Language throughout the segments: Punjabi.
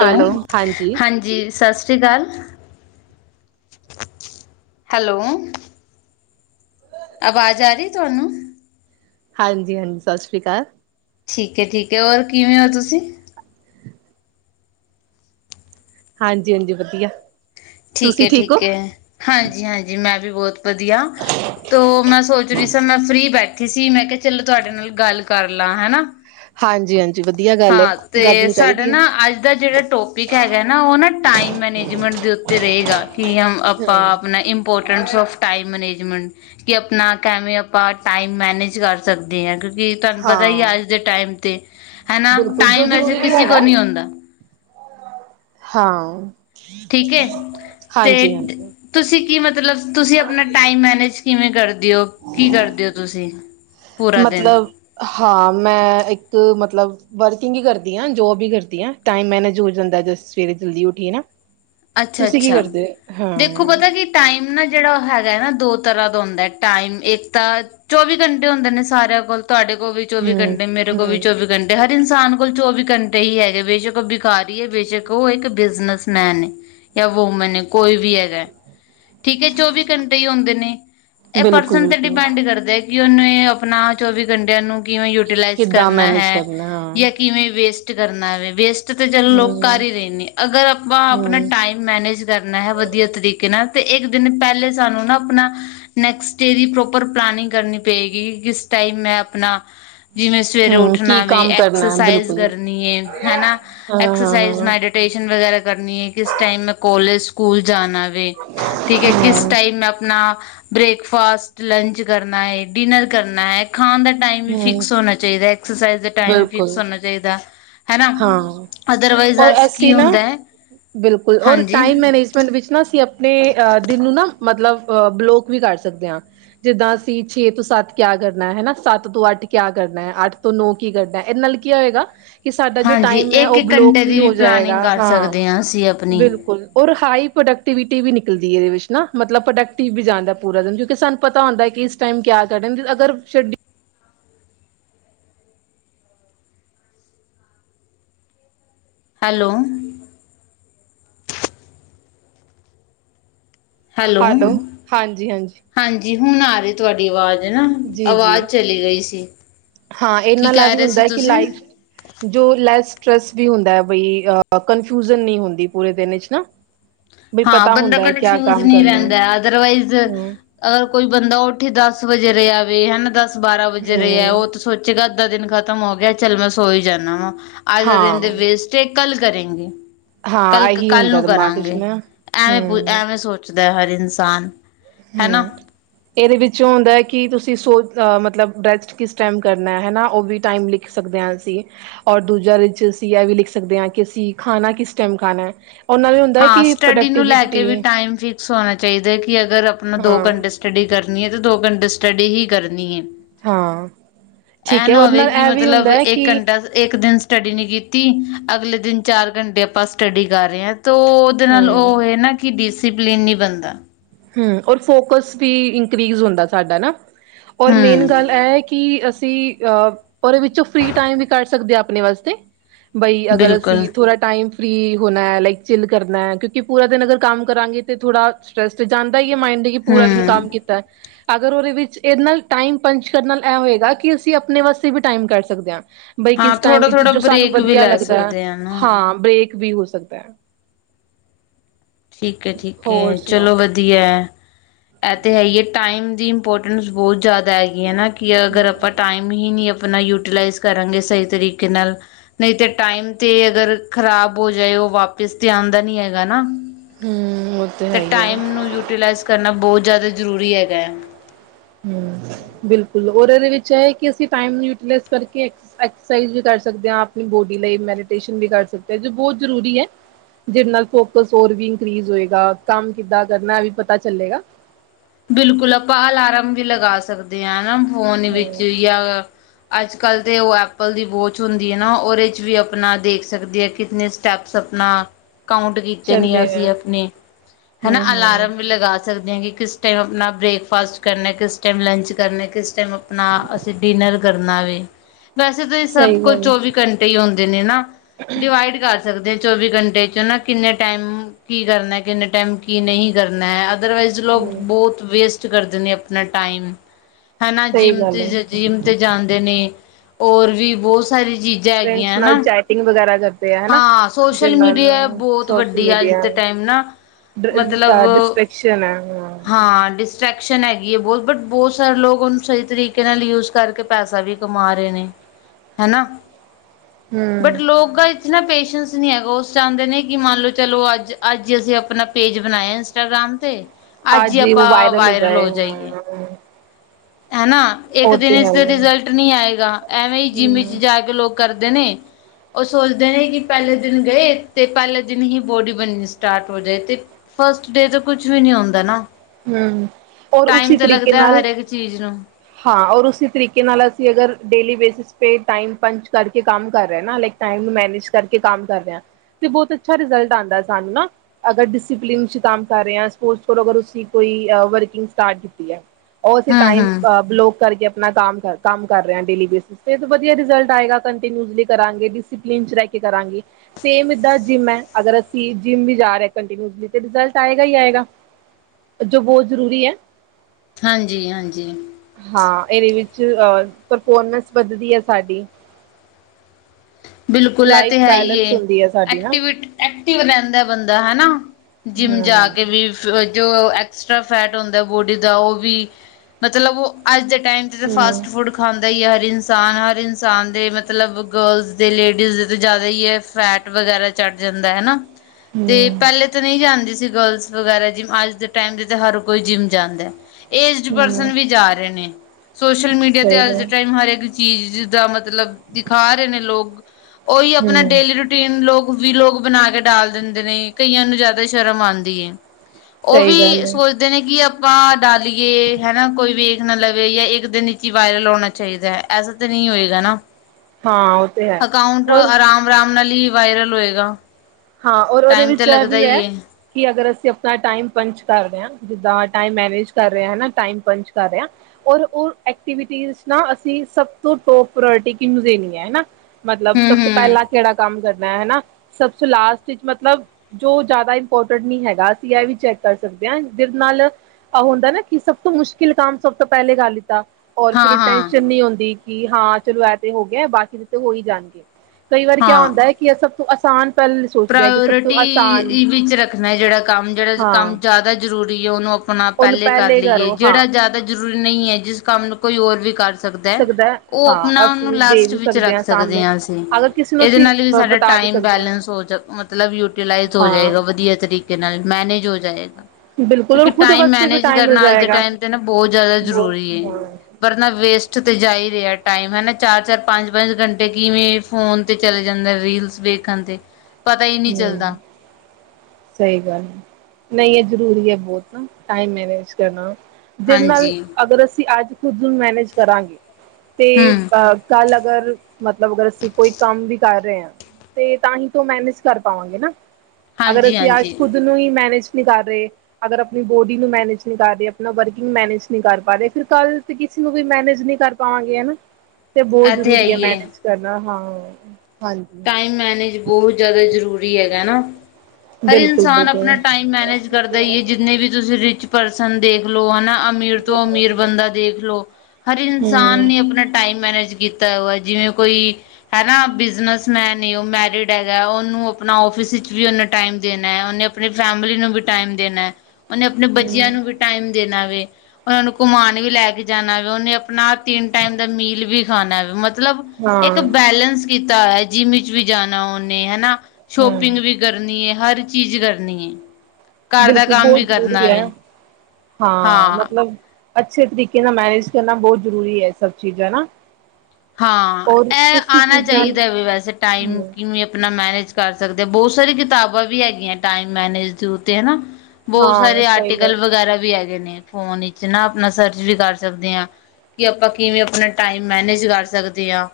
ਹੈਲੋ, ਹਾਂਜੀ, ਸਤਿ ਸ਼੍ਰੀ ਅਕਾਲ। ਹੈਲੋ? ਆਵਾਜ਼ ਆ ਰਹੀ ਤੁਹਾਨੂੰ? ਹਾਂਜੀ -ਹਾਂਜੀ, ਸਤਿ ਸ਼੍ਰੀ ਅਕਾਲ। ਠੀਕ ਹੈ- ਠੀਕ ਹੈ, ਔਰ ਕਿਵੇਂ ਹੋ ਤੁਸੀਂ? ਹਾਂਜੀ -ਹਾਂਜੀ ਵਧੀਆ। ਠੀਕ ਤੁਸੀਂ ਹੈ- ਹੋ ਠੀਕ ਹੈ। ਹਾਂਜੀ -ਹਾਂਜੀ ਮੈਂ ਵੀ ਬਹੁਤ ਵਧੀਆ ਤੋਂ ਮੈਂ ਸੋਚ ਰਹੀ ਸਾ ਮੈਂ ਫ੍ਰਰੀ ਬੈਠ ਈ ਸੀ, ਮੈਂ ਕਿਹਾ ਚਲੋ ਤੁਹਾਡੇ ਨਾਲ ਗੱਲ ਕਰ ਲਾਂ ਹਨਾ। ਹਾਂਜੀ ਹਾਂਜੀ ਵਧੀਆ ਗੱਲ ਹੈ ਹਾਂ, ਤੇ ਕਰਨੀ ਸਾਡਾ ਚਾਹੀਦੀ ਹੈ ਨਾ ਅੱਜ ਦਾ ਜਿਹੜਾ ਟੋਪਿਕ ਹੈਗਾ ਨਾ ਉਹ ਨਾ ਟਾਈਮ ਮੈਨੇਜਮੈਂਟ ਦੇ ਉੱਤੇ ਰਹੇਗਾ, ਕਿ ਹ ਆਪਾਂ ਹਮ ਆਪਣਾ ਇਮਪੋਰਟੇਸ ਆਫ ਟਾਈਮ ਮੈਨੇਜਮੈਂਟ ਕਿ ਆਪਣਾ ਕਿਵੇਂ ਆਪਾਂ ਟਾਈਮ ਮੈਨੇਜ ਕਰ ਸਕਦੇ ਹਾਂ, ਕਿਉਂਕਿ ਤੁਹਾਨੂੰ ਪਤਾ ਹੀ ਹਾਂ ਅੱਜ ਦੇ ਟਾਈਮ ਤੇ ਹਨਾ ਬਿਲਕੁਲ ਜੋ ਟਾਈਮ ਵੈਸੇ ਜ਼ਰੂਰੀ ਵੀ ਕਿਸੇ ਕੋ ਹੈਗਾ ਨਹੀਂ ਹੁੰਦਾ। ਹਾਂ। ਠੀਕ ਹੈ ਅਤੇ ਹਾਂਜੀ ਹਾਂਜੀ ਤੁਸੀਂ ਕੀ ਮਤਲਬ, ਤੁਸੀਂ ਆਪਣਾ ਟਾਈਮ ਮੈਨੇਜ ਕਿਵੇਂ ਕਰਦੇ ਹੋ ਕੀ ਕਰਦੇ ਹੋ? ਤੁਸੀਂ, ਪੂਰਾ ਦਿਨ ਮਤਲਬ ਹਾਂ। ਮੈਂ ਇੱਕ ਮਤਲਬ ਵਰਕਿੰਗ ਹੀ ਕਰਦੀ ਹਾ ਜੋਬ ਵੀ ਕਰਦੀ ਹਾ ਟਾਈਮ ਮੈਨੇਜ ਹੋ ਜਾਂਦਾ ਜੇ ਸਵੇਰੇ ਜਲਦੀ ਉੱਠੀਏ ਨਾ। ਅੱਛਾ- ਤੁਸੀਂ ਕੀ ਅੱਛਾ, ਕਰਦੇ ਹੋ? ਦੇਖੋ ਹਾਂ ਪਤਾ ਕੀ। ਟਾਈਮ ਨਾ ਜਿਹੜਾ ਉਹ ਹੈਗਾ ਹੈ ਨਾ ਦੋ ਤਰ੍ਹਾਂ ਦਾ ਹੁੰਦਾ ਟਾਈਮ ਇੱਕ ਤਾਂ। ਚੌਵੀ ਘੰਟੇ ਹੁੰਦੇ ਨੇ ਸਾਰਿਆਂ ਕੋਲ ਤੁਹਾਡੇ ਕੋਲ ਵੀ ਚੌਵੀ ਹਮ ਘੰਟੇ ਮੇਰੇ ਕੋਲ ਵੀ ਹਮ ਚੌਵੀ ਘੰਟੇ ਹਰ ਇਨਸਾਨ ਕੋਲ ਚੌਵੀ ਘੰਟੇ ਹੀ ਹੈਗੇ ਬੇਸ਼ੱਕ ਬਿਕਾਰੀ ਹੈ ਬੇਸ਼ੱਕ ਉਹ ਇੱਕ ਬਿਜਨਸਮੈਨ ਯ ਵੋ ਮੈਨ ਕੋਈ ਵੀ ਹੈ। ਠੀਕ ਚੌਵੀ ਘੰਟੇ ਹੀ ਹੁੰਦੇ ਨੇ ਇਹ ਬਿਲਕੁਲ ਪਰਸਨ ਤੇ ਬਿਲਕੁਲ ਡਿਪੈਂਡ ਕਰਦੇ। ਕਿ ਉਹਨੇ ਆਪਣਾ ਚੌਵੀ ਘੰਟਿਆਂ ਨੂੰ ਕਿਵੇਂ ਯੂਟੀਲਾਈਜ਼ ਕਿੱਦਾਂ ਕਰਨਾ ਮੈਨੇਜ ਹੈ। ਕਰਨਾ ਹਾਂ ਜਾਂ ਕਿਵੇਂ ਵੇਸਟ। ਕਰਨਾ ਵੇ ਵੇਸਟ ਤੇ ਚੱਲ ਲੋਕ ਕਰ ਹਮ ਹੀ ਰਹੇ ਨੇ ਅਗਰ ਆਪਾਂ ਆਪਣਾ ਹਮ ਮੈਨੇਜ ਕਰਨਾ ਹੈ ਵਧੀਆ ਤਰੀਕੇ ਨਾਲ ਤੇ ਇੱਕ ਦਿਨ ਪਹਿਲੇ ਸਾਨੂੰ ਨਾ ਆਪਣਾ ਨੈਕਸਟ ਦੀ ਪ੍ਰੋਪਰ ਪਲਾਨਿੰਗ ਕਰਨੀ ਪਏਗੀ ਜਿਸ ਟਾਈਮ ਮੈਂ ਆਪਣਾ ਜਿਵੇਂ ਸਵੇਰੇ ਹੂੰ ਕੀ ਉੱਠਣਾ ਵੇ ਕੰਮ ਕਰਨਾ ਹੈ ਐਕਸਰਸਾਈਜ਼ ਬਿਲਕੁਲ ਕਰਨੀ ਹੈ ਹਨਾ ਹਾਂ ਐਕਸਰਸਾਈਜ਼। ਹਾਂ ਪਟੀਸ਼ਨ ਵਗੈਰਾ ਕਰਨੀ ਹੈ ਕਿਸ ਟਾਈਮ ਮੈਂ ਕਾਲੇਜ ਸਕੂਲ ਜਾਨਾ। ਠੀਕ ਹੈ, ਹਾਂ ਕਿਸ ਹੂੰ ਟਾਈਮ ਮੇ ਆਪਣਾ। ਬ੍ਰੇਕਫਾਸਟ, ਲੰਚ ਕਰਨਾ ਹੈ ਡਿਨਰ ਕਰਨਾ ਹੈ ਖਾਣ ਦਾ ਟਾਈਮ ਵੀ ਫਿਕਸ ਹੂੰ ਹੋਣਾ ਚਾਹੀਦਾ ਹੈ। ਐਕਸਰਸਾਈਜ ਦਾ ਟਾਈਮ ਫਿਕਸ ਬਿਲਕੁਲ ਹੋਨਾ ਚਾਹੀਦਾ ਹੈ। ਹਾਂ ਅਦਰਵਾਈਜ਼ ਔਰ ਅਜ ਕੀ ਅਸੀਂ ਨਾ ਹੁੰਦਾ ਹੈ। ਬਿਲਕੁਲ ਔਰ ਹਾਂਜੀ ਟਾਈਮ ਮੈਨੇਜ ਵਿੱਚ ਨਾ ਅਸੀਂ ਆਪਣੇ ਦਿਨ ਨੂੰ ਨਾ ਮਤਲਬ ਬਲੋਕ ਵੀ ਕਰ ਸਕਦੇ ਹਾਂ। ਜਿੱਦਾਂ ਅਸੀਂ ਛੇ ਤੋਂ ਸੱਤ ਕਿਆ ਕਰਨਾ, ਹਨਾ ਸੱਤ ਤੋਂ ਅੱਠ ਕਿਆ ਕਰਨਾ ਹੈ ਅੱਠ ਤ ਨੋ ਕੀ ਕਰਨਾ, ਇਹਦੇ ਨਾਲ ਕੀ ਹੋਏਗਾ ਕਿ ਸਾਡਾ ਜੋ ਹਾਂਜੀ ਟਾਈਮ ਹੈ ਇੱਕ ਉਹ ਇੱਕ ਘੰਟੇ ਬਲੋਕ ਵੀ ਦੀ ਹੋ ਜਾਏਗਾ, ਪਲਾਨਿੰਗ ਕਰ ਹਾਂ ਸਕਦੇ ਅਸੀਂ ਆਪਣੀ ਬਿਲਕੁਲ ਔਰ ਹਾਈ ਪ੍ਰੋਡਕਟੀਵਿਟੀ ਵੀ ਨਿਕਲਦੀ ਇਹਦੇ ਵਿੱਚ ਨਾ ਮਤਲਬ ਪ੍ਰੋਡਕਟਿਵ ਵੀ ਜਾਂਦਾ ਪੂਰਾ ਦਿਨ ਕਿਉਂਕਿ ਸਾਨੂੰ ਪਤਾ ਹੁੰਦਾ ਕਿ ਇਸ ਟਾਈਮ ਕਿਆ ਕੱਣ ਅਗਰ ਸ਼ਡਊ ਹੈਲੋ, ਹੈਲੋ ਹਾਂਜੀ ਹਾਂਜੀ, ਹਾਂਜੀ ਹੁਣ ਆ ਰਹੀ ਤੁਹਾਡੀ ਆਵਾਜ਼ ਨਾ ਜੀ ਆਵਾਜ਼ ਜੀ ਚਲੀ ਗਈ ਸੀ ਹਾਂ ਇਹ ਕੀ ਨਾਲ ਆ ਕਹਿ ਵੀ ਰਹੇ ਸੀ ਹੁੰਦਾ ਕਿ ਤੁਸੀਂ ਲਾਈਫ ਜੋ ਲੈਸ ਸਤਰੇਸ ਵੀ ਹੁੰਦਾ ਬ ਕਨਫਿਊਜਨ ਨਹੀਂ ਹੁੰਦੀ ਪੂਰੇ ਦਿਨ ਵਿੱਚ ਨਾ ਬਈ ਹਾਂ ਪਤਾ ਬੰਦਾ ਹੁੰਦਾ ਹੈ ਕਿਆ ਕਨਫਿਊਜ ਕੰਮ ਨਹੀਂ ਕਰਨਾ ਹੈ। ਰਹਿੰਦਾ ਅਦਰਵਾਈਜ਼ ਹਮ ਅਗਰ ਕੋਈ ਬੰਦਾ ਉੱਠ ਹੀ ਦਸ ਵਜੇ ਰਿਹਾ ਵੇ ਹਨਾ ਦਸ ਬਾਰਾਂ ਵਜੇ ਰਿਹਾ ਹਮ ਉਹ ਸੋਚੇਗਾ ਅੱਧਾ ਦਿਨ ਖ਼ਤਮ ਹੋ ਗਿਆ ਚੱਲ ਮੈਂ ਸੋਈ ਜਾਂਦਾ ਵਾ ਅੱਜ ਦਾ ਦਿਨ ਤੇ ਹਾਂ ਵੇਸਟ ਤੇ ਕੱਲ ਕਰੇਗੇ ਕੱਲ ਹਾਂ ਇਹੀ ਕੱਲ ਹੁੰਦਾ ਨੂੰ ਦਿਮਾਗ ਚ ਕਰਾਂਗੇ ਨਾ ਐਵੇਂ ਪੁ ਹਮ ਐਵੇਂ ਸੋਚਦਾ ਹਰ ਇਨਸਾਨ ਹੂੰ, ਹੈਨਾ ਇਹਦੇ ਵਿੱਚੋਂ ਹੁੰਦਾ ਹੈ ਕਿ ਤੁਸੀਂ ਸੋ ਅ ਮਤਲਬ ਬ੍ਰੈਸਟ ਕਿਸ ਟਾਈਮ ਕਰਨਾ ਹਨਾ ਉਹ ਵੀ ਟਾਈਮਲੀ ਦੇਖ ਸਕਦੇ ਹਾਂ ਅਸੀ ਔਰ ਦੂਜਾ ਅਸੀਂ ਇਹ ਵੀ ਲਿਖ ਸਕਦੇ ਆ ਕਿ ਅਸੀਂ ਖਾਣਾ ਕਿਸ ਟਾਈਮ ਖਾਣਾ। ਉਹਨਾਂ ਇਹ ਹੁੰਦਾ ਹੈ ਕਿ ਪ੍ਰੋਡਕਟੀਵਿਟੀਟੀ। ਸੋਣਾ ਚਾਹੀਦਾ ਕਿ ਅਗਰ ਆਪਣਾ ਦੋ ਹਾਂ ਘੰਟੇ ਸਟੱਡੀ ਕਰਨੀ ਐ ਤਾਂ ਦੋ ਘੰਟੇ ਸਟੱਡੀ ਹੀ ਕਰਨੀ ਐ। ਹਾਂ ਠੀਕ ਐ, ਉਹਦੇ ਨਾਲ ਕਿ ਇਹ ਵੀ ਮਤਲਬ ਹੁੰਦਾ ਇੱਕ ਕੀ, ਘੰਟਾ ਇੱਕ ਦਿਨ ਸਟੱਡੀ ਨੀ ਕੀਤੀ ਅਗਲੇ ਦਿਨ ਚਾਰ ਘੰਟੇ ਆਪਾਂ ਸਟੱਡੀ ਕਰ ਰਹੇ ਆ ਤੋਂ। ਉਹਦੇ ਹਾਂ ਨਾਲ ਉਹ ਨਾ ਕਿ ਡਿਸਿਪਲਿਨ ਨੀ ਬਣਦਾ। ਹੂੰ, ਔਰ ਫੋਕਸ ਵੀ ਇੰਕਰੀਜ਼ ਹੁੰਦਾ ਸਾਡਾ। ਔਰ ਮੇਨ ਹਮ ਗੱਲ ਇਹ ਆ ਕਿ ਅਸੀਂ ਅਹ ਓਦੇ ਵਿੱਚੋਂ ਫਰੀ ਟਾਈਮ ਵੀ ਕੱਢ ਸਕਦੇ ਹਾਂ ਆਪਣੇ ਵਾਸਤੇ ਬਈ ਅਗਰ ਬਿਲਕੁਲ ਅਸੀਂ ਥੋੜ੍ਹਾ ਟਾਈਮ ਫ੍ਰਰੀ ਹੋਣਾ ਲਾਈਕ ਚਿੱਲ ਕਰਨਾ ਕਿਉਂਕਿ ਪੂਰਾ ਦਿਨ ਅਗਰ ਕੰਮ ਕਰਾਂਗੇ ਤੇ ਥੋੜਾ ਸਟ੍ਰੈਸ। ਤੇ ਜਾਂਦਾ ਈ ਐ ਮਾਇਂਡ ਕਿ ਪੂਰਾ ਦਿਨ ਹਮ ਕੰਮ ਕੀਤਾ। ਅਗਰ ਉਹਦੇ ਵਿੱਚ ਇਹਦੇ ਨਾਲ ਟਾਈਮ ਪੰਚ ਕਰਨ ਨਾਲ ਇਹ ਹੋਏਗਾ ਕਿ ਅਸੀਂ ਆਪਣੇ ਵਾਸਤੇ ਵੀ ਟਾਈਮ ਕੱਢ ਸਕਦੇ ਆ। ਬਾਈ ਹਾਂ ਕਿਸ ਟਾਈਮ ਥੋੜਾ ਵਿੱਚ ਥੋੜਾ ਜੋ ਸਾਨੂੰ ਬ੍ਰੇਕ ਵੀ ਵਧੀਆ ਲੈ ਲੱਗਦਾ ਸਕਦੇ ਆ ਨਾ ਹਾਂ ਬ੍ਰੇਕ ਵੀ ਹੋ ਸਕਦਾ। ਠੀਕ ਠੀਕ ਹੋਰ ਚਲੋ ਸੁਣਾਓ ਵਧੀ, ਆ ਏ ਤਾਂ ਹੈਈ ਐ ਟਾਈਮ ਦੀ ਇੰਪੋਰਟੈਂਸ ਬਹੁਤ ਜ਼ਿਆਦਾ। ਹੈਗੀ ਆ ਨਾ ਕਿ ਅਗਰ ਆਪਾਂ ਹਮ ਟਾਈਮ ਹੀ ਨੀ ਆਪਣਾ ਯੂਟੀਲਾਈਜ਼ ਕਰਾਂਗੇ ਸਹੀ ਤਰੀਕੇ ਨਾਲ ਨਹੀਂ ਤੇ ਟਾਈਮ ਤੇ ਅਗਰ ਖ਼ਰਾਬ ਹੋ ਜਾਏ ਉਹ ਵਾਪਿਸ ਤੇ ਆਂਦਾ ਨੀ ਹੈਗਾ ਨਾ। ਹੂੰ, ਤੇ ਟਾਈਮ ਨੂੰ ਯੂਟੀਲਾਈਜ਼ ਕਰਨਾ ਬਹੁਤ ਜ਼ਿਆਦਾ ਜ਼ਰੂਰੀ ਹੈਗਾ। ਹੂੰ, ਬਿਲਕੁਲ ਔਰ ਇਹਦੇ ਵਿੱਚ ਇਹ ਕਿ ਅਸੀਂ ਟਾਈਮ ਯੂਟੀਲਾਈਸ ਕਰਕੇ ਐਕਸਰਸਾਈਜ਼ ਵੀ ਕਰ ਸਕਦੇ ਆ ਆਪਣੀ ਬੋਡੀ ਲਈ ਮੈਡੀਟੇਸ਼ਨ ਵੀ ਕਰ ਸਕ ਹਾਂ ਜੋ ਬਹੁਤ ਜ਼ਰੂਰੀ ਐ। ਜਿਦੇ ਨਾਲ ਫੋਕਸ ਹੋਰ ਵੀ ਇੰਕਰੀ ਹੋਏਗਾ ਕੰਮ ਕਿੱਦਾਂ ਕਰਨਾ ਵੀ ਪਤਾ ਚੱਲੇਗਾ। ਬਿਲਕੁਲ ਆਪਾਂ ਅਲਾਰਮ ਵੀ ਲਗਾ ਸਕਦੇ ਆ ਹਨਾ ਫੋਨ ਵਿੱਚ ਜਾਂ ਅੱਜ ਕੱਲ੍ਹ ਤਾਂ ਉਹ ਐਪਲ ਦੀ ਵੋਚ ਹੁੰਦੀ ਐ ਨਾ ਉਹਦੇ 'ਚ ਵੀ ਆਪਣਾ ਦੇਖ ਸਕਦੀ ਆ ਕਿਤਨ ਸਟੈਪਸ ਆਪਣਾ ਕਾਉਂਟ ਕੀਤੇ ਨੇ ਚੱਲਦੇ ਅਸੀਂ ਆ ਆਪਣੇ ਹਨਾ ਹਮ ਹਮ ਅਲਾਰਮ ਵੀ ਲਗਾ ਸਕਦੇ ਹਾਂ ਕਿ ਕਿਸ ਕਿਸ ਟਾਈਮ ਆਪਣਾ ਬ੍ਰੇਕਫਾਸਟ ਕਰਨਾ, ਕਿਸ ਟਾਈਮ ਲੰਚ ਕਰਨਾ, ਕਿਸ ਟਾਈਮ ਆਪਣਾ ਅਸੀਂ ਡਿਨਰ ਕਰਨਾ ਵਾ ਵੈਸੇ ਤਾਂ ਇਹ ਸਭ ਸਹੀ ਕੁਲ ਗੱਲ ਚੌਵੀ ਘੰਟੇ ਹੀ ਹੁੰਦੇ ਨੇ ਨਾ ਡਿਵਾਈਡ ਕਰ ਸਕਦੇ ਚੌਵੀ ਘੰਟੇ ਚ ਨਾ ਕਿੰਨੇ ਟਾਈਮ ਕੀ ਕਰਨਾ ਕਿੰਨੇ ਟਾਈਮ ਕੀ ਨਹੀਂ ਕਰਨਾ। ਅਦਰਵਾਈਜ਼ ਲੋਕ ਹਮ ਬਹੁਤ ਵੇਸਟ ਕਰਦੇ ਨੇ ਆਪਣਾ ਟਾਈਮ ਹਨਾ ਸਹੀ ਜਿਮ ਗੱਲ ਹੈ ਜਿੰਮ ਤੇ ਜਾਂਦੇ ਨੇ ਹੋਰ ਵੀ ਬਹੁਤ ਸਾਰੀ ਚੀਜ਼ਾਂ ਫਰੈਂਡਸ ਹੈਗੀਆਂ ਨਾਲ ਹਨਾ ਚੈਟਿੰਗ ਵਗੈਰਾ ਕਰਦੇ। ਆ ਹਨਾ ਹਾਂ ਜਿਹਦੇ ਸੋਸ਼ਲ ਨਾਲ ਮੀਡੀਆ ਬਹੁਤ ਸੋਸ਼ਲ ਵੱਡੀ ਅੱਜ ਮੀਡੀਆ ਦੇ ਟਾਈਮ ਨਾ। ਮਤਲਬ ਡਿਸਟ੍ਰੈਕਸ਼ਨ ਹੈ ਹਮ ਹਾਂ [unintelligible] ਇਨਟਰੈਕਸ਼ਨ ਹੈਗੀ ਐ ਬਹੁਤ ਬਟ ਬਹੁਤ ਸਾਰੇ ਲੋਕ ਉਹਨੂੰ ਸਹੀ ਤਰੀਕੇ ਨਾਲ ਯੂਜ ਕਰਕੇ ਪੈਸਾ ਵੀ ਕਮਾ ਰਹੇ ਨੇ। ਹਨਾ ਬਟ ਲੋਕਾਂ ਇਤਨਾ ਪੇਸ਼ੈਂਸ ਨਹੀਂ ਹੈਗਾ ਉਸ ਚਾਹੁੰਦੇ ਨੇ ਕਿ ਮੰਨ ਲਓ ਚਲੋ ਅੱਜ ਅੱਜ ਅਸੀਂ ਆਪਣਾ ਪੇਜ ਬਣਾਇਆ। ਇੰਸਟਾਗ੍ਰਾਮ ਤੇ ਅੱਜ ਹੀ ਆਪਾਂ ਵਾਇਰਲ ਹੋ ਜਾਈਏ। ਹਨਾ ਇੱਕ ਉਹ ਦਿਨ ਹੈ ਤੇ ਹੀ ਹੈ। ਰਿਜਲਟ ਨਹੀਂ ਆਏਗਾ ਐਵੇਂ ਹੀ ਜਿੰਮ ਵਿਚ ਹੂੰ ਜਾ ਕੇ ਲੋਕ ਕਰਦੇ ਨੇ। ਉਹ ਸੋਚਦੇ ਨੇ ਕਿ ਪਹਿਲੇ ਦਿਨ ਗਏ ਤੇ ਪਹਿਲੇ ਦਿਨ ਹੀ ਬੋਡੀ ਬਣਣੀ ਸਟਾਰਟ ਹੋ ਜਾਏ ਤੇ ਫਸਟ ਡੇ ਤੇ ਕੁਛ ਵੀ ਨੀ ਹੁੰਦਾ ਨਾ। ਹੂੰ, ਔਰ ਟਾਈਮ ਉਸੀ ਤਾਂ ਤਰੀਕੇ ਲੱਗਦਾ ਨਾਲ ਹਰ ਇੱਕ ਚੀਜ਼ ਨੂੰ ਹਾਂ, ਔਰ ਉਸੇ ਤਰੀਕੇ ਨਾਲ ਅਸੀਂ ਅਗਰ ਡੇਲੀ ਬੇਸਿਸ ਪੇ ਟਾਈਮ ਪੰਚ ਕਰਕੇ ਕੰਮ ਕਰ ਰਹੇ ਨਾ ਲੇਕਿਨ ਟਾਈਮ ਨੂੰ ਮੈਨੇਜ ਕਰਕੇ ਕੰਮ ਕਰ ਰਿਹਾ। ਤੇ ਬਹੁਤ ਅੱਛਾ ਰਿਜਲਟ ਆਂਦਾ ਸਾਨੂੰ ਨਾ ਅਗਰ ਡਿਸਿਪਲਿਨ ਚ ਕੰਮ ਕਰ ਰਹੇ ਸਪੋਸ ਕੋਲੋਂ ਅ ਕੋਈ ਵਰਕਿੰਗ ਸਟਾਰਟ ਕੀਤੀ ਐ ਉਹ ਅਸੀਂ ਟਾਈਮ ਹੂੰ-ਹੂੰ, ਬਲੋਕ ਕਰਕੇ ਆਪਣਾ ਕੰਮ ਕੰਮ ਕਰ ਰਿਹਾ ਡੇਲੀ ਬੇਸਿਸ ਫਿਰ ਵਧੀਆ ਰਿਜ਼ਲਟ ਆਏ ਕੰਟਿਨੂਜਲੀ ਚ ਕਰਾਂਗੇ ਡਿਸੀਪਲੀਨ ਚ ਰਹਿ ਕੇ ਕਰਾਂਗੇ। ਸੇਮ ਏਦਾਂ ਜਿੰਮ ਐ ਅਗਰ ਅਸੀਂ ਜਿੰਮ ਵੀ ਜਾ ਰਹੇ ਰਿਜਲਟ ਆਏਗਾ ਹੀ ਆਏਗਾ। ਜੋ ਬਹੁਤ ਜ਼ਰੂਰੀ ਐ। ਹਾਂਜੀ ਹਾਂਜੀ। ਹਾਂ ਇਹਦੇ ਵਿੱਚ ਪਰਫੋਰਮੈਂਸ ਵੱਧਦੀ ਏ ਸਾਡੀ। ਬਿਲਕੁਲ ਇਹ ਤੇ ਲਾਈਫ ਹੈ ਈ ਬੈਲੈਂਸ ਏ ਹੁੰਦੀ ਹੈ ਸਾਡੀ ਨਾ ਐਕਟੀਵਿਟੀ ਐਕਟਿਵ ਰਹਿੰਦਾ ਬੰਦਾ ਹੈਨਾ ਜਿੰਮ ਜਾ ਹਮ ਕੇ ਵੀ ਜੋ ਐਕਸਟਰਾ ਫੈਟ ਹੁੰਦਾ ਬੋਡੀ ਦਾ ਉਹ ਵੀ ਮਤਲਬ ਅੱਜ ਦੇ ਟਾਈਮ ਤੇ ਹਮ ਫਾਸਟ ਫੂਡ ਖਾਂਦਾ ਹੀ ਹੈ ਹਰ ਇਨਸਾਨ ਹਰ ਇਨਸਾਨ ਦੇ ਮਤਲਬ ਗਰਲਜ਼ ਤੇ ਲੇਡੀਜ਼ ਦੇ ਤੇ ਜ਼ਿਆਦਾ ਹੀ ਹੈ ਫੈਟ ਵਗੈਰਾ ਚੜ ਜਾਂਦਾ ਹੈਨਾ ਤੇ ਹਮ ਪਹਿਲੇ ਤਾਂ ਨਹੀਂ ਜਾਂਦੀ ਸੀ ਗਰਲਸ ਵਗੈਰਾ ਜਿਮ ਅੱਜ ਦੇ ਟਾਈਮ ਦੇ ਤੇ ਹਰ ਕੋਈ ਜਿੰਮ ਜਾਂਦਾ। ਏਜਡ ਹਮ ਪਰਸਨ ਵੀ ਜਾ ਰਹੇ ਨੇ ਸੋਸ਼ਲ ਮੀਡੀਆ ਸਹੀ ਤੇ ਅੱਜ ਗੱਲ ਦੇ ਟਾਈਮ ਹਰ ਏਕ ਚੀਜ਼ ਦਾ ਮਤਲਬ ਦਿਖਾ ਰਹੇ ਨੇ ਲੋਕ ਉਹੀ ਆਪਣਾ ਹਮ ਡੇਲੀ ਰੂਟੀ ਤਿੰਨ ਲੋਕ ਵੀਲੋਗ ਬਣਾ ਕੇ ਡਾਲ ਦਿੰਦੇ ਨੇ ਕਈਆਂ ਨੂੰ ਜਿਆਦਾ ਸ਼ਰਮ ਆਂਦੀ ਏ। ਉਹ ਸਹੀ ਗੱਲ ਵੀ ਹੈ ਸੋਚ ਜਿਵੇਂ ਕਿ ਆਪਾਂ ਡਾਲੀਏ ਹੈਨਾ ਕੋਈ ਵੇਖ ਨਾ ਲਵੇ ਜਾਂ ਇੱਕ ਦਿਨ ਇਚ ਹੀ ਵਾਇਰਲ ਹੋਣਾ ਚਾਹੀਦਾ ਹੈ। ਐਸਾ ਤਾਂ ਨਹੀਂ ਹੋਏਗਾ ਨਾ? ਹਾਂ। ਤੇ ਹੈ ਅਕਾਊਂਟ ਔਰ ਅਰਾਮ-ਅਰਾਮ ਨਾਲ ਹੀ ਵਾਇਰਲ ਹੋਏਗਾ। ਹਾਂ, ਔਰ ਉਹਦੇ ਟਾਈਮ ਵਿੱਚ ਤੇ ਇਹ ਲੱਗਦਾ ਵੀ ਹੈ। ਹੀ ਕਿ ਅਗਰ ਅਸੀਂ ਆਪਣਾ ਟਾਈਮ ਪੰਚ ਕਰ ਰਹੇ ਹਾਂ, ਜਿੱਦਾਂ ਟਾਈਮ ਮੈਨੇਜ ਕਰ ਰਹੇ ਹਾਂ ਹੈ ਨਾ ਟਾਈਮ ਪੰਚ ਕਰ ਰਹੇ ਹਾਂ। ਔਰ, ਔਰ ਐਕਟੀਵਿਟੀਸ ਨਾ, ਅਸੀਂ ਸਭਤੋਂ ਟੋਪ ਪ੍ਰਿਓਰਿਟੀ ਕਿਨੂੰ ਦੇਣੀ ਹੈਨਾ? ਮਤਲਬ ਹੂੰ ਸਭ ਤੋਂ ਹੂੰ ਪਹਿਲਾਂ ਕਿਹੜਾ ਕੰਮ ਕਰਨਾ ਹੈਨਾ? ਸਬ ਤੋਂ ਲਾਸਟ ਚ ਮਤਲਬ ਜੋ ਜ਼ਿਆਦਾ ਇਪੋਰਟਟ ਨੀ ਹੈਗਾ, ਅਸੀ ਇਹ ਵੀ ਚੈਕ ਕਰ ਸਕਦੇ ਹਾਂ ਜਿਦ ਨਾਲ ਆ ਹੁੰਦਾ ਨਾ, ਕਿ ਸਭ ਤੋਂ ਮੁਸ਼ਕਿਲ ਕੰਮ ਸਭ ਤੋਂ ਪਹਿਲੇ ਕਰ ਲਿੱਤਾ। ਔਰ ਹਾਂ ਫਿਰ ਹਾਂ ਟੈਂਸ਼ਨ ਨਹੀਂ ਹੋਂਦੀ ਕਿ ਹਾਂ ਚਲੋ ਇਹ ਤੇ ਹੋ ਗਿਆ, ਬਾਕੀ ਦੇ ਤੇ ਹੋ ਹੀ ਜਾਨਗੇ! ਕਈ ਵਾਰੀ ਕਿਆ ਹਾਂ ਹੁੰਦਾ ਹੈ ਕਿ ਇਹ ਸਭ ਤੋਂ ਆਸਾਨ ਪਹਿਲ ਪ੍ਰਾਇਓਰਿਟੀ ਵਿੱਚ ਰੱਖਣਾ ਜਿਹੜਾ ਕੰਮ ਜਿਹੜਾ ਹਾਂ ਕੰਮ ਜ਼ਿਆਦਾ ਜ਼ਰੂਰੀ ਹੈ, ਉਹਨੂੰ ਅਪਨਾ ਉਹਨੂੰ ਪਹਿਲੇ ਕਰ ਲਈਏ, ਕਰੋ ਹਾਂ ਜਿਹੜਾ ਜ਼ਿਆਦਾ ਜ਼ਰੂਰੀ ਨਹੀਂ ਏ ਜਿਸ ਕੰਮ ਨੂੰ ਕੋਈ ਹੋਰ ਵੀ ਕਰ ਸਕਦਾ, ਉਹ ਹਾਂ ਆਪਣਾ ਉਹਨੂੰ ਅਸੀਂ ਦੇ ਲਾਸਟ ਵੀ ਵਿੱਚ ਰੱਖ ਹਾਂ ਸਕਦੇ ਸਾਹਮਣੇ ਹਾਂ ਅਸੀਂ। ਅਗਰ ਕਿਸੇ ਨੂੰ ਇਹਦੇ ਅਸੀਂ ਨਾਲ ਵੀ ਸਾਡਾ ਬਤਾ ਵੀ ਟਾਈਮ ਸਕਦੇ ਹਾਂ ਬੈਲੈਂਸ ਹੋ ਸਕ ਮਤਲਬ ਯੂਟੀਲਾਈਜ਼ ਹੋ ਜਾਏਗਾ ਹਾਂ ਵਧੀਆ ਤਰੀਕੇ ਨਾਲ ਮੈਨੇਜ ਹੋ ਜਾਏਗਾ। ਬਿਲਕੁਲ ਔਰ ਕਿਉਂਕਿ ਖੁਦ ਟਾਈਮ ਵਾਸਤੇ ਵੀ ਮੈਨੇਜ ਟਾਈਮ ਮਿਲ ਕਰਨਾ ਅੱਜ ਦੇ ਜਾਏਗਾ ਟਾਈਮ ਤੇ ਨਾ ਬਹੁਤ ਜ਼ਿਆਦਾ ਬਹੁਤ ਜ਼ਰੂਰੀ ਏ। ਹਾਂ ਪਰ ਨਾ ਵੇਸਟ ਤੇ ਜਾ ਹੀ ਰਿਹਾ ਟਾਈਮ ਹੈਨਾ ਚਾਰ-ਚਾਰ ਪੰਜ-ਪੰਜ ਘੰਟੇ ਕਿਵੇਂ ਫੋਨ ਤੇ ਚੱਲ ਜਾਂਦੇ ਰੀਲਸ ਵੇਖਣ ਤੇ ਪਤਾ ਹੀ ਨਹੀਂ ਹਮ ਚੱਲਦਾ। ਸਹੀ ਗੱਲ ਨਹੀਂ ਇਹ ਜ਼ਰੂਰੀ ਏ ਬਹੁਤ ਨਾ ਟਾਈਮ ਮੈਨੇਜ ਕਰਨਾ। ਜਿਹਦੇ ਨਾਲ ਹਾਂਜੀ ਅਗਰ ਅਸੀਂ ਅੱਜ ਖੁਦ ਨੂੰ ਮੈਨੇਜ ਕਰਾਂਗੇ ਤੇ ਹੂੰ ਅਹ ਕੱਲ ਅਗਰ ਮਤਲਬ ਅਗਰ ਅਸੀਂ ਕੋਈ ਕੰਮ ਵੀ ਕਰ ਰਹੇ ਆ। ਤੇ ਤਾਂ ਹੀ ਤੋ ਮੈਨੇਜ ਕਰ ਪਾਵਾਂਗੇ ਨਾ, ਅਗਰ ਅਸੀਂ ਅੱਜ ਹਾਂਜੀ-ਹਾਂਜੀ। ਖੁਦ ਨੂੰ ਹੀ ਮੈਨੇਜ ਨਹੀਂ ਕਰ ਰਹੇ। ਅਗਰ ਅਪਨੀ ਬੋਡੀ ਨੂੰ ਮੈਨੇਜ ਨਹੀਂ ਕਰਦੇ, ਅਪਨਾ ਵਰਕਿੰਗ ਮੈਨੇਜ ਨਹੀਂ ਕਰ ਪਾ ਰੇ, ਫਿਰ ਕੱਲ ਤੇ ਕਿਸੀ ਨੂੰ ਵੀ ਮੈਨੇਜ ਨੀ ਕਰ ਪਾਵਾਂਗੇ ਹੈਨਾ? [inaudible] ਤੇ ਬਹੁਤ ਤੇ ਹੈ ਜ਼ਰੂਰੀ ਏ ਈ ਮੈਨੇਜ ਕਰਨਾ ਹਾਂ ਹਾਂਜੀ। ਟਾਈਮ ਮੈਨੇਜ ਬਹੁਤ ਜ਼ਿਆਦਾ ਜਰੂਰੀ ਹੈਗਾ ਨਾ ਹਰ ਬਿਲਕੁਲ ਇਨਸਾਨ ਅਪਨਾ ਬਿਲਕੁਲ ਟਾਈਮ ਮੈਨੇਜ ਕਰਦਾ ਹੀ ਏ ਜਿੰਨੇ ਵੀ ਤੁਸੀਂ ਰਿਚ ਪਰਸਨ ਦੇਖ ਲਓ ਹਨਾ ਅਮੀਰ ਤੋਂ ਅਮੀਰ ਬੰਦਾ ਦੇਖ ਲਓ, ਹਰ ਹਮ ਇਨਸਾਨ ਨੇ ਅਪਨਾ ਟਾਈਮ ਮੈਨੇਜ ਕੀਤਾ। ਜਿਵੇਂ ਕੋਈ ਹੈ ਨਾ ਬਿਜਨਸ ਮੈਨ ਏ ਉਹ ਮੈਰਿਡ ਹੈਗਾ ਉਹਨੂੰ ਅਪਨਾ ਆਫਿਸ ਵਿੱਚ ਵੀ ਉਹਨੇ ਟਾਈਮ ਦੇਨਾ ਹੈ ਉਹਨੇ। ਅਪਣੀ ਫੈਮਿਲੀ ਨੂੰ ਵੀ ਟਾਈਮ ਦੇਣਾ। ਉਹਨੇ ਅਪਨੇ ਹਮ ਬੱਚਿਆਂ ਨੂੰ ਵੀ ਟਾਈਮ ਦੇਣਾ ਵੇ ਉਹਨਾਂ ਨੂੰ ਘੁਮਾਣ ਵੀ ਲੈ ਕੇ ਜਾਣਾ ਵੇ ਉਹਨੇ। ਆਪਣਾ ਤਿੰਨ ਟਾਈਮ ਦਾ ਮੀਲ ਵੀ ਖਾਣਾ ਵੇ ਮਤਲਬ ਇੱਕ ਹਾਂ ਬੈਲੇੈਂਸ ਕੀਤਾ ਹੋਇਆ। ਜਿੰਮ ਵਿੱਚ ਵੀ ਜਾਣਾ ਉਹਨੇ ਹੈਨਾ ਹਮ ਸ਼ੋਪਿੰਗ ਵੀ ਕਰਨੀ ਏ ਹਰ ਚੀਜ਼ ਕਰਨੀ ਏ। ਬਿਲਕੁਲ ਬਹੁਤ ਜ਼ਰੂਰੀ ਏ ਹਾਂ ਮਤਲਬ ਅੱਛੇ ਤਰੀਕੇ ਨਾਲ ਮੈਨੇਜ ਕਰਨਾ ਬਹੁਤ ਜ਼ਰੂਰੀ ਹੈ ਇਹ ਸਭ ਚੀਜ਼, ਹਨਾ? ਹਾਂ, ਇਹ ਆਉਣਾ ਚੀਜ਼ ਨਾਲ ਚਾਹੀਦਾ ਵੀ ਵੈਸੇ ਟਾਈਮ ਹਮ ਕਿਵੇਂ ਆਪਣਾ ਮੈਨੇਜ ਕਰ ਸਕਦੇ ਬਹੁਤ ਸਾਰੀ ਕਿਤਾਬਾਂ ਵੀ ਹੈਗੀਆਂ ਟਾਈਮ ਮੈਨੇਜ ਦੇ ਉੱਤੇ ਹਨਾ? ਬਹੁਤ ਹਾਂ ਸਾਰੇ ਸਹੀ ਆਰਟੀਕਲ ਗੱਲ ਵਗੈਰਾ ਵੀ ਹੈਗੇ ਨੇ। ਫੋਨ ਵਿਚ ਨਾ, ਆਪਣਾ ਸਰਚ ਵੀ ਕਰ ਸਕਦੇ ਹਾਂ ਕਿ ਆਪਾਂ ਕਿਵੇਂ ਆਪਣਾ ਟਾਈਮ ਮੈਨੇਜ ਕਰ ਸਕਦੇ ਹਾਂ,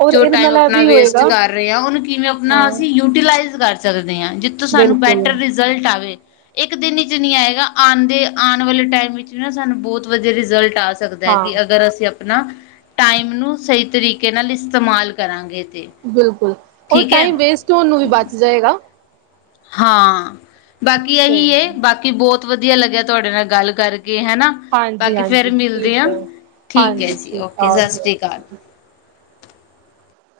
ਔਰ ਜੋ ਇਹਦੇ ਟਾਈਮ ਨਾਲ ਇਹ ਆਪਣਾ ਵੀ ਵੇਸਟ ਹੋਏਗਾ ਕਰ ਰਹੇ ਹਾਂ, ਉਹਨੂੰ ਕਿਵੇਂ ਆਪਣਾ ਹਾਂ ਅਸੀਂ ਯੂਟੀਲਾਈਜ਼ ਕਰ ਸਕਦੇ ਹਾਂ, ਜਿੱਥੋਂ ਸਾਨੂੰ ਬਿਲਕੁਲ ਬੈਟਰ ਰਿਜ਼ਲਟ ਆਵੇ। ਇੱਕ ਦਿਨ ਵਿੱਚ ਨਹੀਂ ਆਏਗਾ, ਆਉਣਦੇ ਆਉਣ ਵਾਲੇ ਟਾਈਮ ਵਿੱਚ ਵੀ ਨਾ, ਸਾਨੂੰ ਬਹੁਤ ਵਧੀਆ ਰਿਜ਼ਲਟ ਆ ਸਕਦਾ ਹਾਂ ਕਿ ਅਗਰ ਅਸੀਂ ਆਪਣਾ ਟਾਈਮ ਨੂੰ ਸਹੀ ਤਰੀਕੇ ਨਾਲ ਇਸਤੇਮਾਲ ਕਰਾਂਗੇ, ਤੇ ਬਿਲਕੁਲ! ਔਰ ਠੀਕ ਹੈ ਟਾਈਮ ਵੇਸਟ ਹੋਣ ਨੂੰ ਵੀ ਬਚ ਜਾਏਗਾ। ਹਾਂ, ਬਾਕੀ ਸਹੀ ਇਹੀ ਬਾਕੀ ਬਹੁਤ ਵਧੀਆ ਲੱਗਿਆ ਤੁਹਾਡੇ ਨਾਲ ਗੱਲ ਕਰਕੇ ਹਨਾ? ਹਾਂਜੀ ਬਾਕੀ ਫੇਰ ਹਾਂਜੀ ਮਿਲਦੇ ਠੀਕ ਹਾਂ, ਹੈ ਠੀਕ ਹੈ ਹਾਂਜੀ ਜੀ! ਠੀਕ ਓਕੇ ਸਤਿ ਆ ਸ੍ਰੀ ਅਕਾਲ!